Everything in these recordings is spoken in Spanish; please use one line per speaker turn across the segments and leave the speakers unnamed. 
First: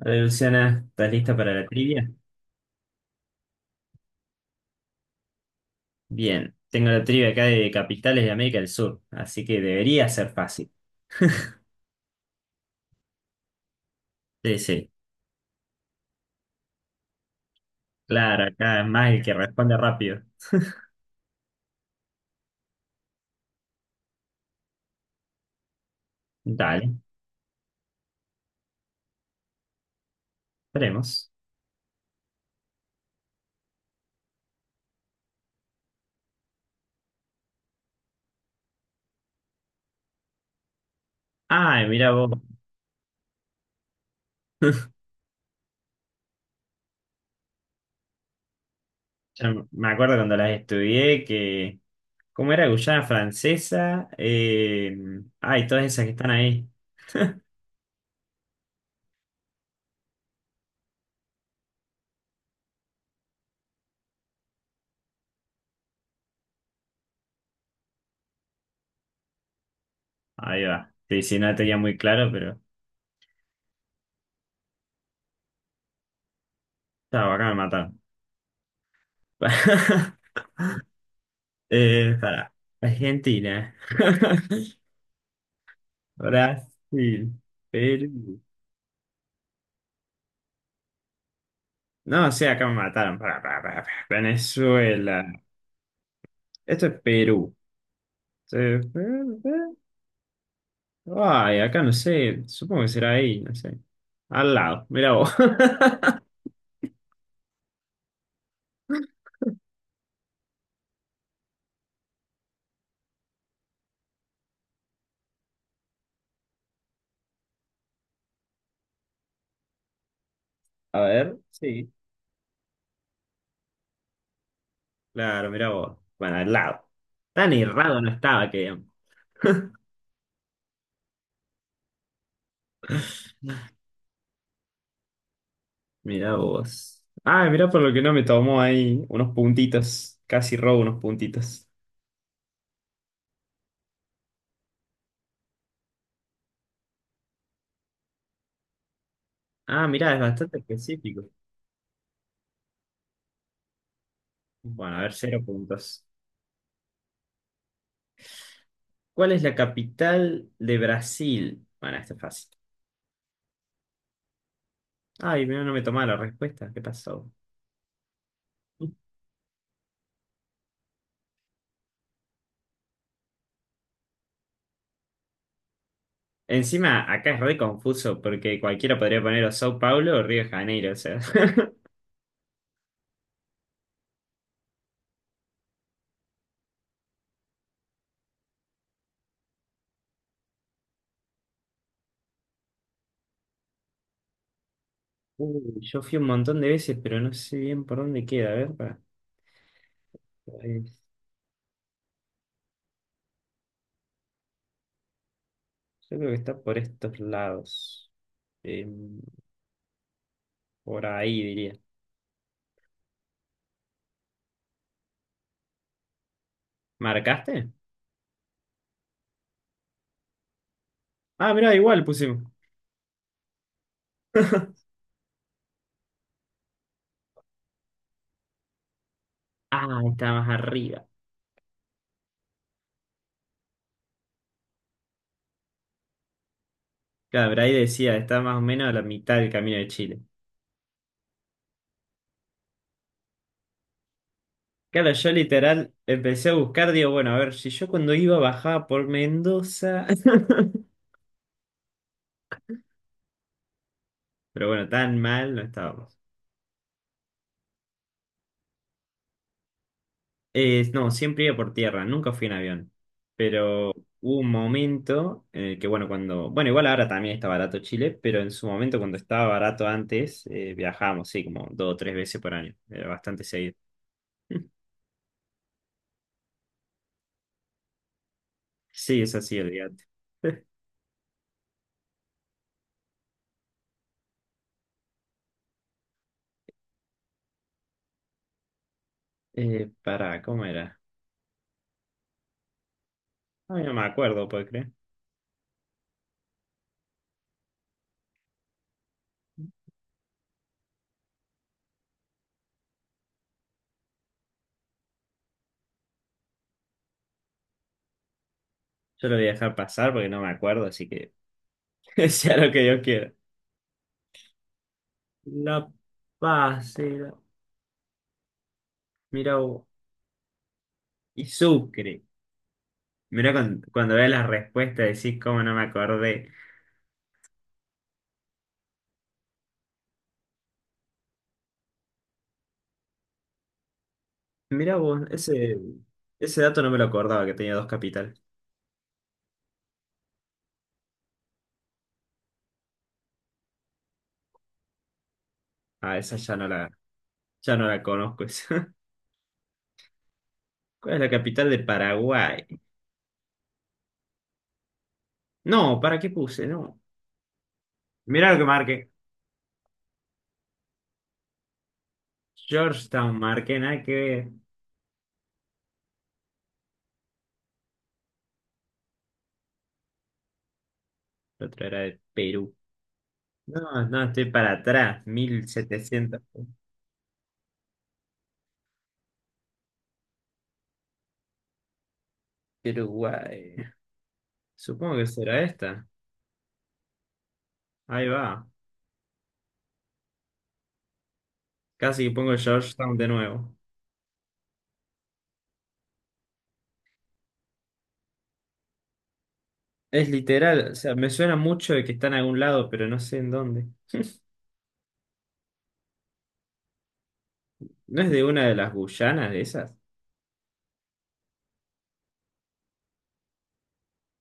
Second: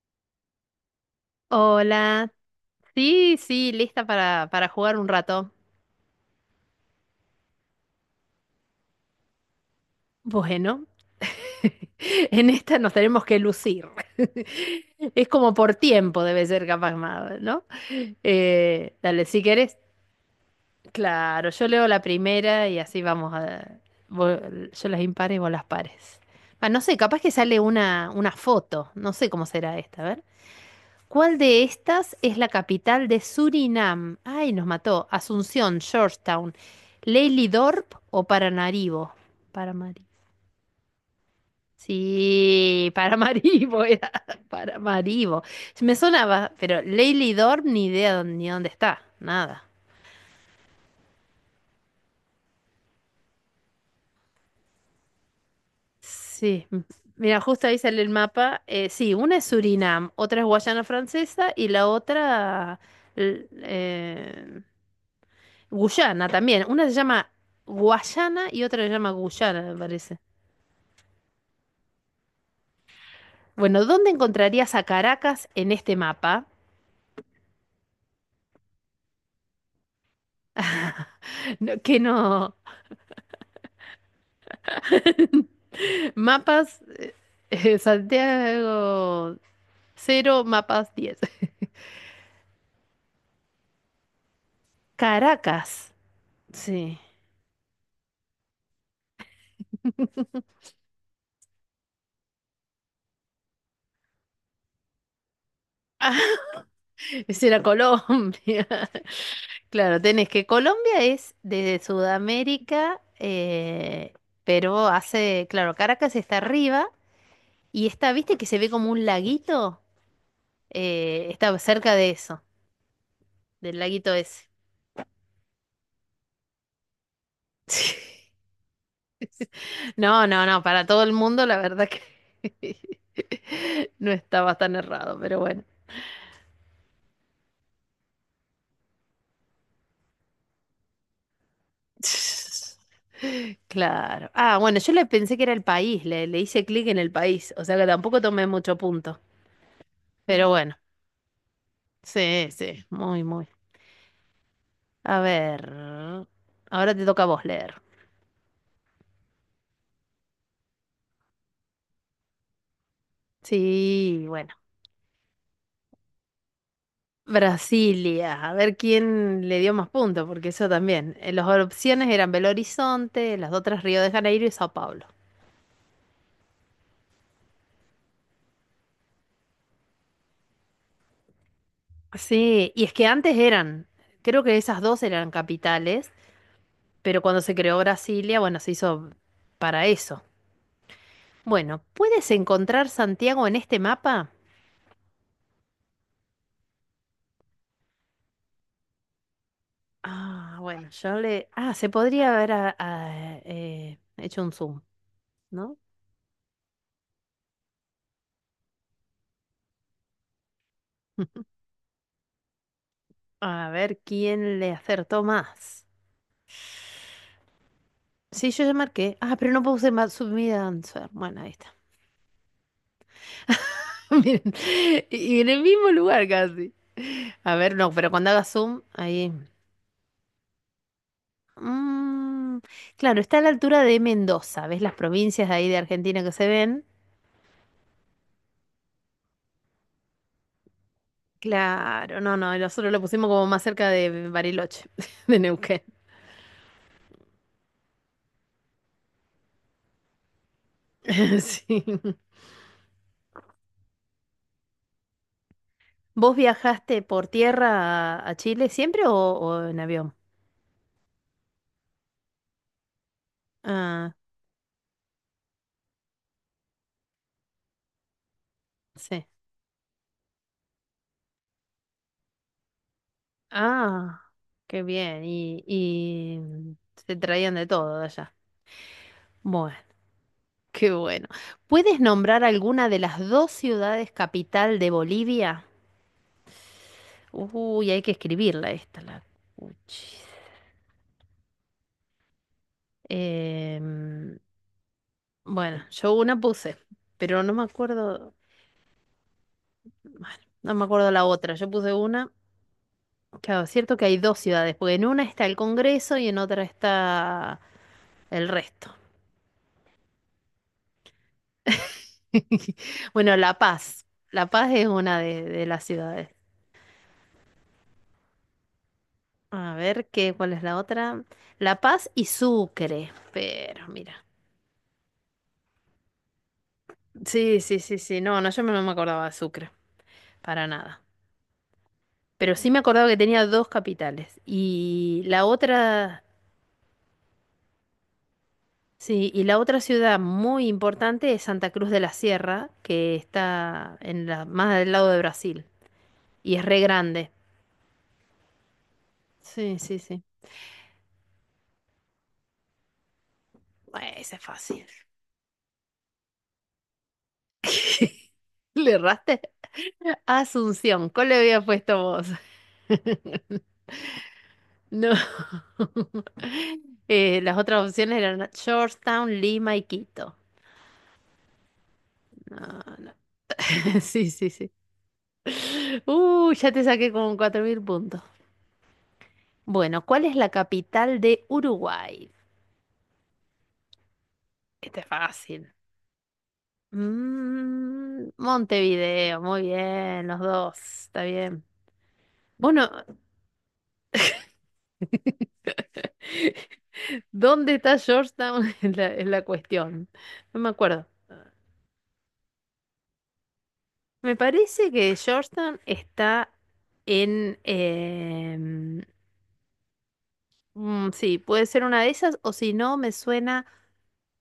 Hola Luciana, ¿estás lista para la trivia?
Hola, sí, sí, lista para jugar un rato.
Bien, tengo la trivia acá de capitales de América del Sur, así que debería ser fácil.
Bueno, en esta nos tenemos que lucir.
Sí, sí,
Es como por tiempo debe ser capaz más, ¿no?
claro, acá es
Eh,
más el
dale,
que
si
responde
querés,
rápido.
claro, yo leo la primera y así vamos a... vos- yo las impares y vos las pares. Ah, no
Dale,
sé, capaz que sale una foto, no sé cómo será esta, a ver.
esperemos.
¿Cuál de estas es la capital de Surinam? Ay, nos mató. Asunción, Georgetown, Leilidorp o Paramaribo. Paramaribo.
Ay, mira vos.
Sí, Paramaribo era. Paramaribo. Me sonaba, pero Leilidorp ni idea ni dónde está.
Ya me
Nada.
me acuerdo cuando las estudié que. ¿Cómo era Guyana Francesa? Ay, todas esas que están ahí.
Sí. Mira, justo ahí sale el mapa. Sí, una es Surinam, otra es Guayana Francesa y la otra... l- eh, Guyana también. Una se llama Guayana y otra se llama Guyana, me parece.
Ahí va. Sí, sí, no la tenía muy claro, pero.
Bueno, ¿dónde encontrarías a Caracas en este mapa?
Estaba acá me mataron.
No, que
Para.
no.
Argentina.
Mapas
Brasil, Perú.
Santiago cero, mapas 10.
No, sí, acá me mataron. Pará, pará, pará, pará. Venezuela.
Caracas.
Esto es
Sí.
Perú. Eh, eh, eh. Ay, acá no sé. Supongo que será ahí, no sé. Al lado, mira vos.
Ah, ese era Colombia. Claro, tenés que Colombia es de Sudamérica, pero hace, claro, Caracas está arriba y está, ¿viste que se ve como un laguito?
A ver,
Está
sí.
cerca de eso, del laguito ese.
Claro, mira vos. Bueno, al lado. Tan errado no estaba que.
No, no, no, para todo el mundo la verdad que no estaba tan errado, pero bueno.
Mira vos. Ah, mira por lo que no me tomó ahí unos puntitos. Casi robo unos puntitos.
Claro. Ah, bueno, yo le pensé que era el país, le hice clic en el país, o sea que tampoco tomé mucho punto.
Ah, mira, es
Pero
bastante
bueno,
específico.
sí, sí, muy, muy.
Bueno, a ver,
A
cero
ver,
puntos.
ahora te toca a vos leer.
¿Cuál es la capital de Brasil? Bueno, esta es fácil.
Sí, bueno.
Ay, no me tomaba la respuesta. ¿Qué pasó?
Brasilia, a ver quién le dio más puntos, porque eso también. Las opciones eran Belo Horizonte, las otras Río de Janeiro y Sao Paulo.
Encima, acá es re confuso porque cualquiera podría poner o Sao Paulo o Río de Janeiro. O sea,
Sí, y es que antes eran, creo que esas dos eran capitales, pero cuando se creó Brasilia, bueno, se hizo para eso. Bueno, ¿puedes encontrar Santiago en este mapa?
Uy, yo fui un montón de veces, pero no sé bien por dónde queda. A ver, pará.
Ah,
Eh,
bueno, yo le... Ah, se podría haber hecho un zoom, ¿no?
Yo creo que está por estos lados. Eh, por ahí diría.
A ver quién le acertó más.
¿Marcaste?
Sí, yo ya marqué. Ah, pero no puse Matsumi answer. Bueno, ahí
Ah, mirá,
está.
igual pusimos.
Miren, y en el mismo lugar casi. A ver, no, pero cuando haga zoom, ahí.
Ah, está más arriba.
Mm, claro, está a la altura de Mendoza. ¿Ves las provincias de ahí de Argentina que se ven?
Claro, pero ahí decía, está más o menos a la mitad del camino de Chile.
Claro, no, no, nosotros lo pusimos como más cerca de Bariloche,
Claro, yo
de Neuquén.
literal empecé a buscar, digo, bueno, a ver, si yo cuando iba bajaba por Mendoza,
Sí.
pero bueno, tan mal no estábamos.
¿Vos viajaste por tierra a Chile siempre o en avión?
No, siempre iba por tierra, nunca fui en avión, pero
Ah,
hubo un momento en el que, bueno, cuando, bueno, igual ahora también está barato Chile, pero en su momento cuando
sí.
estaba barato antes, viajábamos, sí, como dos o tres veces por año, era bastante seguido.
Ah, qué bien. Y se traían de todo de allá.
Sí, es así,
Bueno,
olvídate.
qué bueno. ¿Puedes nombrar alguna de las dos ciudades capital de Bolivia? Uy, hay que escribirla esta, la cuchis.
Pará, ¿cómo era? Ay, no me
Em,
acuerdo, ¿puedo creer?
bueno, yo una puse, pero no me acuerdo. Bueno, no me acuerdo la otra. Yo puse una. Claro, es cierto que hay dos ciudades, porque en una está el Congreso y en otra está el resto.
Yo lo voy a dejar pasar porque no me acuerdo, así que... sea lo que yo quiera.
Bueno, La Paz. La Paz es una de las
La
ciudades.
Paz era, mira
A
vos,
ver, cuál es la otra?
y
La Paz
Sucre.
y Sucre.
Mira cuando,
Pero,
cuando
mira.
veas la respuesta decís cómo no me acordé.
Sí, sí, sí, sí. No, no, yo no me acordaba de Sucre. Para nada. Pero sí me acordaba que tenía dos capitales.
Mira vos,
Y la
ese,
otra,
ese dato no me lo acordaba que tenía dos capitales.
sí, y la otra ciudad muy importante es Santa Cruz de la Sierra, que está en la, más del lado de Brasil.
Ah, esa
Y
ya
es
no
re
la,
grande.
ya no la conozco esa.
Sí, sí, sí.
¿Cuál es la capital de Paraguay?
Bueno, ese es fácil.
No, ¿para qué puse? No. Mira lo que
¿Le
marqué.
erraste? Asunción, ¿cuál le había puesto vos?
Georgetown marqué, nada que ver.
No. Las otras opciones eran Georgetown, Lima y Quito.
La otra era de
No,
Perú.
no.
No, no,
Sí,
estoy
sí,
para
sí.
atrás. 1700.
Ya te saqué como 4000 puntos. Bueno, ¿cuál es la capital de Uruguay?
Uruguay.
Este es
Supongo que será
fácil.
esta. Ahí va.
Montevideo, muy bien, los dos, está bien.
Casi que pongo
Bueno,
Georgetown de nuevo.
¿dónde está Georgetown? es la, cuestión.
Es
No me
literal, o
acuerdo.
sea, me suena mucho de que está en algún lado, pero no sé en dónde.
Me parece que Georgetown está en...
¿No es de una de las Guyanas de esas?
sí, puede ser una de esas, o si no, me suena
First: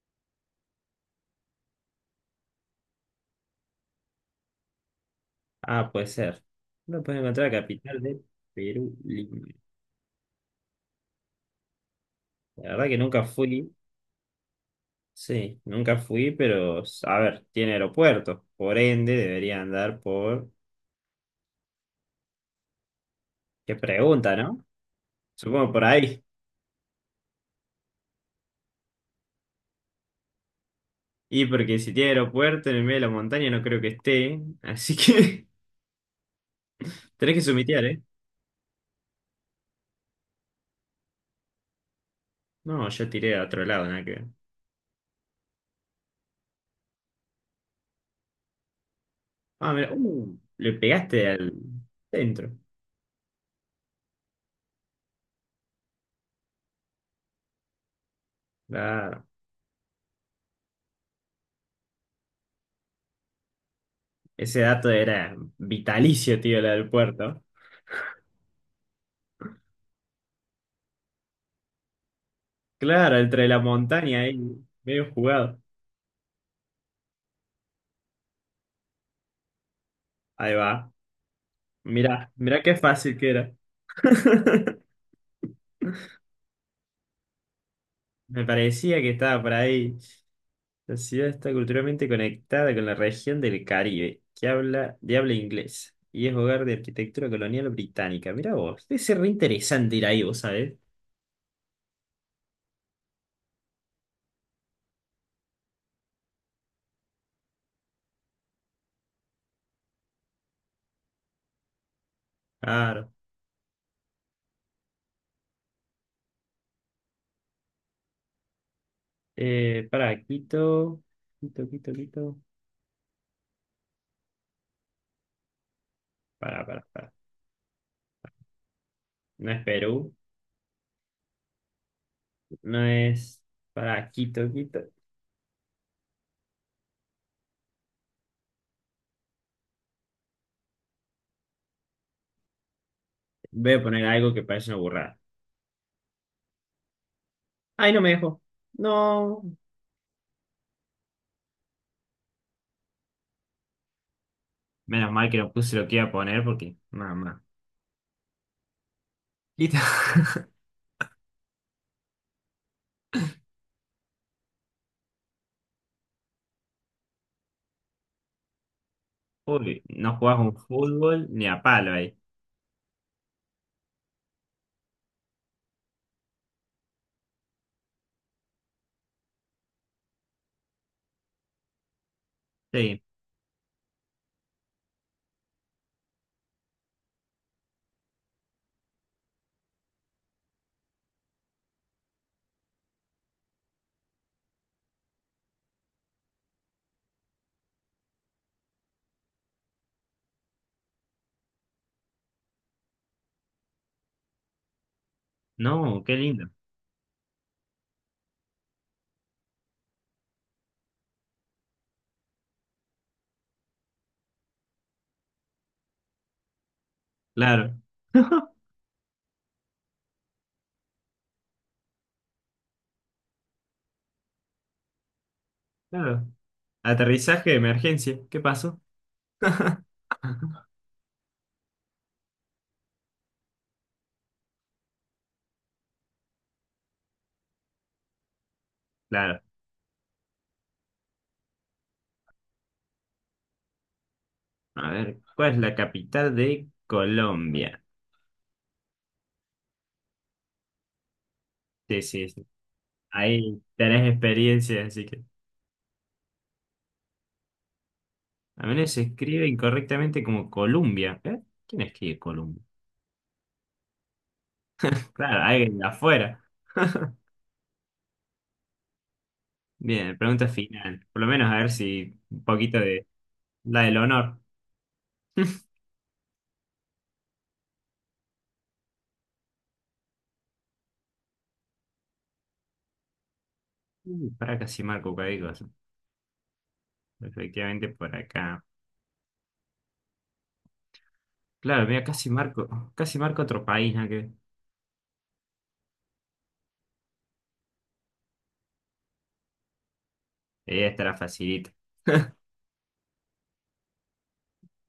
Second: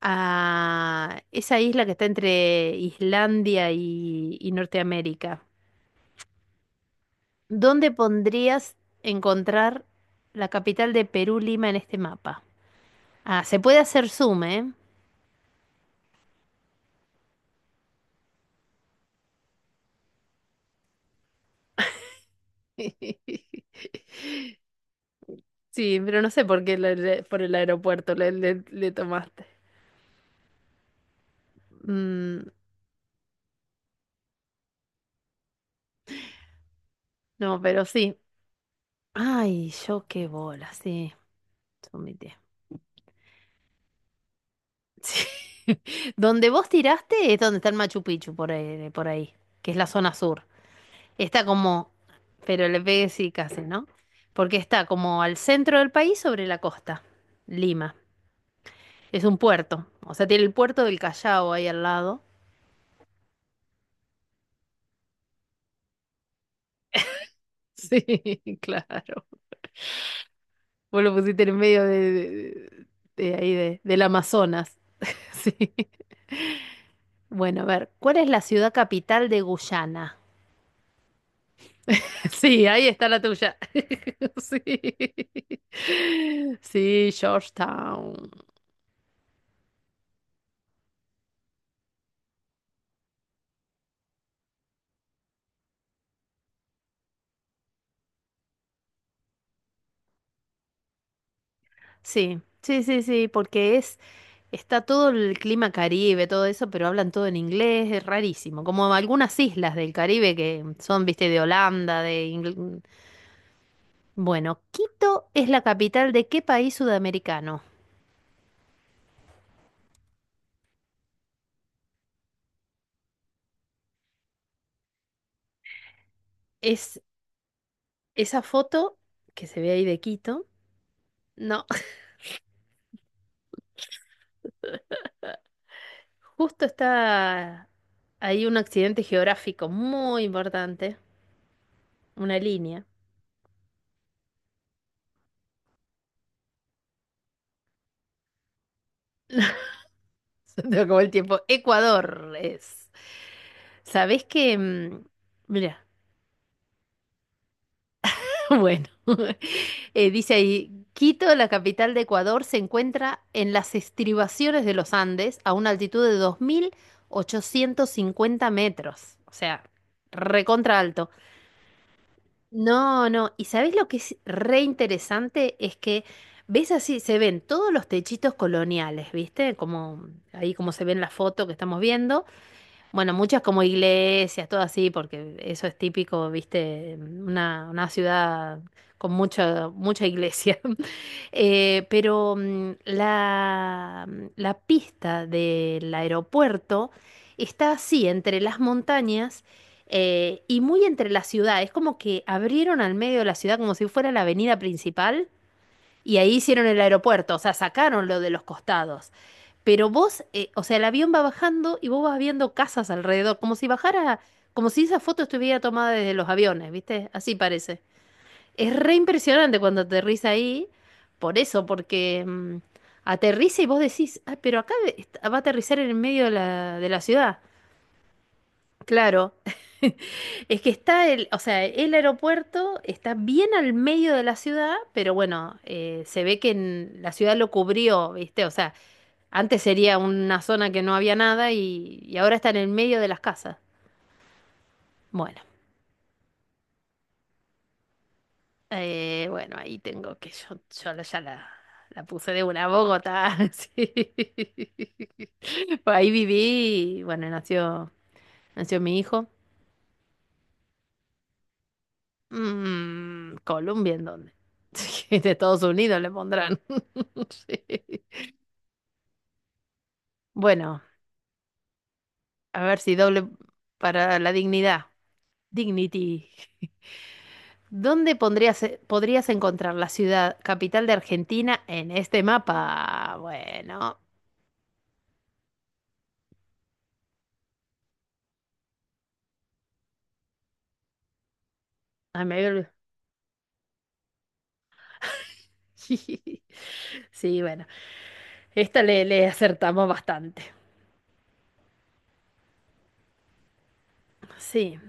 a esa isla que está entre Islandia y Norteamérica.
Ah, puede ser. No puedes encontrar la
¿Dónde
capital de
pondrías
Perú, Lima.
encontrar la capital de Perú, Lima, en este mapa?
La verdad que nunca
Ah, se
fui.
puede hacer zoom, ¿eh?
Sí, nunca fui, pero a ver, tiene aeropuerto. Por ende, debería andar por. Qué pregunta, ¿no? Supongo por
Sí, pero
ahí.
no sé por qué por el aeropuerto le tomaste.
Y porque si tiene
Mm,
aeropuerto en el medio de la montaña, no creo que esté. Así que tenés que
no,
sumitear,
pero sí. Ay, yo qué bola, sí, sumité.
no, yo tiré a otro lado, nada que ver.
Sí. Donde vos tiraste es donde está el Machu Picchu, por ahí, que
Ah,
es la
mira,
zona sur.
le pegaste
Está
al
como,
centro.
pero le pegué sí casi, ¿no? Porque está como al centro del país sobre la costa, Lima. Es
Claro.
un puerto, o sea, tiene el puerto del Callao ahí al lado.
Ese dato era vitalicio, tío, la del puerto.
Sí, claro. Vos lo pusiste en medio
Claro,
de
entre
ahí,
la
del
montaña ahí,
Amazonas.
medio jugado.
Sí. Bueno, a ver, ¿cuál es la ciudad capital de Guyana?
Ahí va. Mirá, mirá
Sí,
qué
ahí está
fácil
la
que era.
tuya. Sí. Sí, Georgetown.
Me parecía que estaba por ahí. La ciudad está culturalmente conectada con la región del Caribe, que habla de habla inglesa, y es hogar de arquitectura colonial británica. Mirá vos, debe ser re interesante ir ahí, vos sabés.
Sí, sí, sí, sí, porque está todo el clima Caribe, todo eso, pero hablan todo en inglés, es rarísimo. Como algunas islas del Caribe que son, viste, de Holanda, de Ingl-
Claro.
Bueno, Quito es la capital de qué país sudamericano.
Para, Quito. Para,
Es
para.
esa foto que
No
se
es
ve ahí de
Perú,
Quito. No,
no es para Quito.
justo está ahí un accidente geográfico muy importante. Una línea.
Voy a poner algo que parece una burrada. Ay, no me dejó. No.
Se te acabó el tiempo. Ecuador es. ¿Sabés que...
Menos mal que no puse
Mira,
lo que iba a poner porque, mamá.
bueno.
Quito.
Dice ahí, Quito, la capital de Ecuador, se encuentra en las estribaciones de los Andes a una altitud de 2850 metros. O sea,
Uy, no jugás un
recontra alto.
fútbol ni a palo ahí.
No, no. ¿Y sabés lo que es re interesante? Es que ves así, se ven todos los techitos coloniales, ¿viste? Como ahí como se ve en la foto que estamos viendo.
Sí.
Bueno, muchas como iglesias, todo así, porque eso es típico, viste, una ciudad con mucha, mucha iglesia. Pero la, pista del aeropuerto está así, entre las montañas y muy entre la ciudad. Es como que abrieron al medio de la ciudad como si fuera la avenida principal
No, qué
y ahí
lindo.
hicieron el aeropuerto, o sea, sacaron lo de los costados. Pero vos, o sea, el avión va bajando y vos vas viendo casas alrededor, como si bajara, como si esa foto estuviera tomada desde los aviones, ¿viste? Así
Claro.
parece. Es re impresionante cuando aterriza ahí, por eso, porque aterriza y vos decís, ah, pero acá va a aterrizar en el medio
Claro.
de la ciudad.
Aterrizaje de emergencia. ¿Qué pasó?
Claro, es que o sea, el aeropuerto está bien al medio de la ciudad, pero bueno, se ve que la ciudad lo cubrió, ¿viste? O sea,
Claro.
antes sería una zona que no había nada y ahora está en el medio de las casas.
A ver,
Bueno,
¿cuál es la capital de Colombia?
bueno, ahí tengo que yo ya la,
Sí,
la
sí,
puse de
sí.
una Bogotá.
Ahí tenés
Sí.
experiencia, así que.
Pues ahí viví, y, bueno, nació,
A
nació
menos
mi
se
hijo.
escribe incorrectamente como Columbia. ¿Eh? ¿Quién escribe Columbia?
Colombia, ¿en dónde? Sí, de
Claro,
Estados
alguien de
Unidos le
afuera.
pondrán. Sí.
Bien, pregunta
Bueno,
final. Por lo menos a ver si un
a
poquito
ver si
de
doble
la del
para la
honor.
dignidad. Dignity. ¿Dónde podrías encontrar la ciudad capital de Argentina en este mapa? Bueno,
Pará, casi marco cualquier cosa. Efectivamente, por acá. Claro, mira,
ay, me había olvidado.
casi marco otro país, ¿no? Que
Sí, bueno, esta le acertamos bastante.
ella estará facilita.
Sí,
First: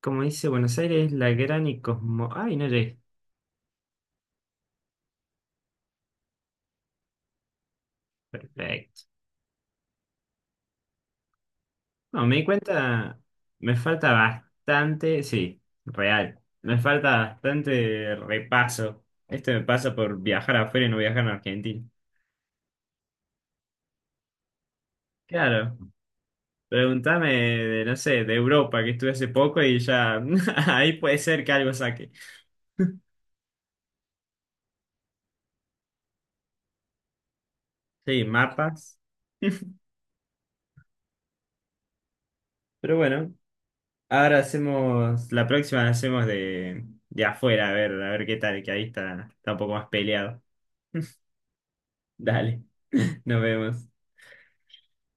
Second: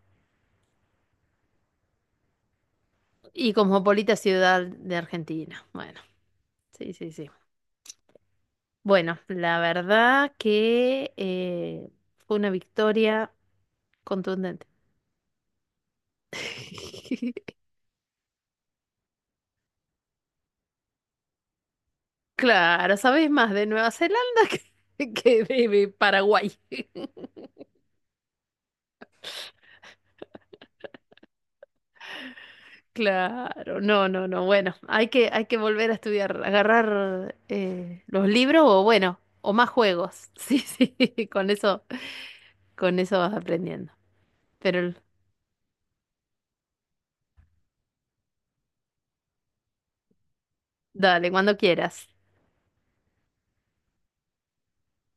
Como dice Buenos Aires, la gran y cosmo. Ay, no llegué.
y cosmopolita ciudad de Argentina. Bueno, sí, sí, sí.
Perfecto.
Bueno, la verdad que
No, me
fue
di
una
cuenta,
victoria
me falta
contundente.
bastante, sí, real, me falta bastante repaso. Esto me pasa por viajar afuera y no viajar en Argentina.
Claro, sabes más de Nueva Zelanda que de
Claro,
Paraguay.
pregúntame de, no sé, de Europa, que estuve hace poco y ya ahí puede ser que algo saque.
Claro, no, no, no. Bueno, hay que volver a estudiar, agarrar
Sí,
los libros o
mapas.
bueno, o más juegos. Sí, sí, con eso,
Pero
con eso
bueno,
vas aprendiendo.
ahora
Pero
hacemos, la próxima la hacemos de afuera, a ver qué tal, que ahí está, está un poco más peleado.
dale, cuando quieras.
Dale, nos vemos.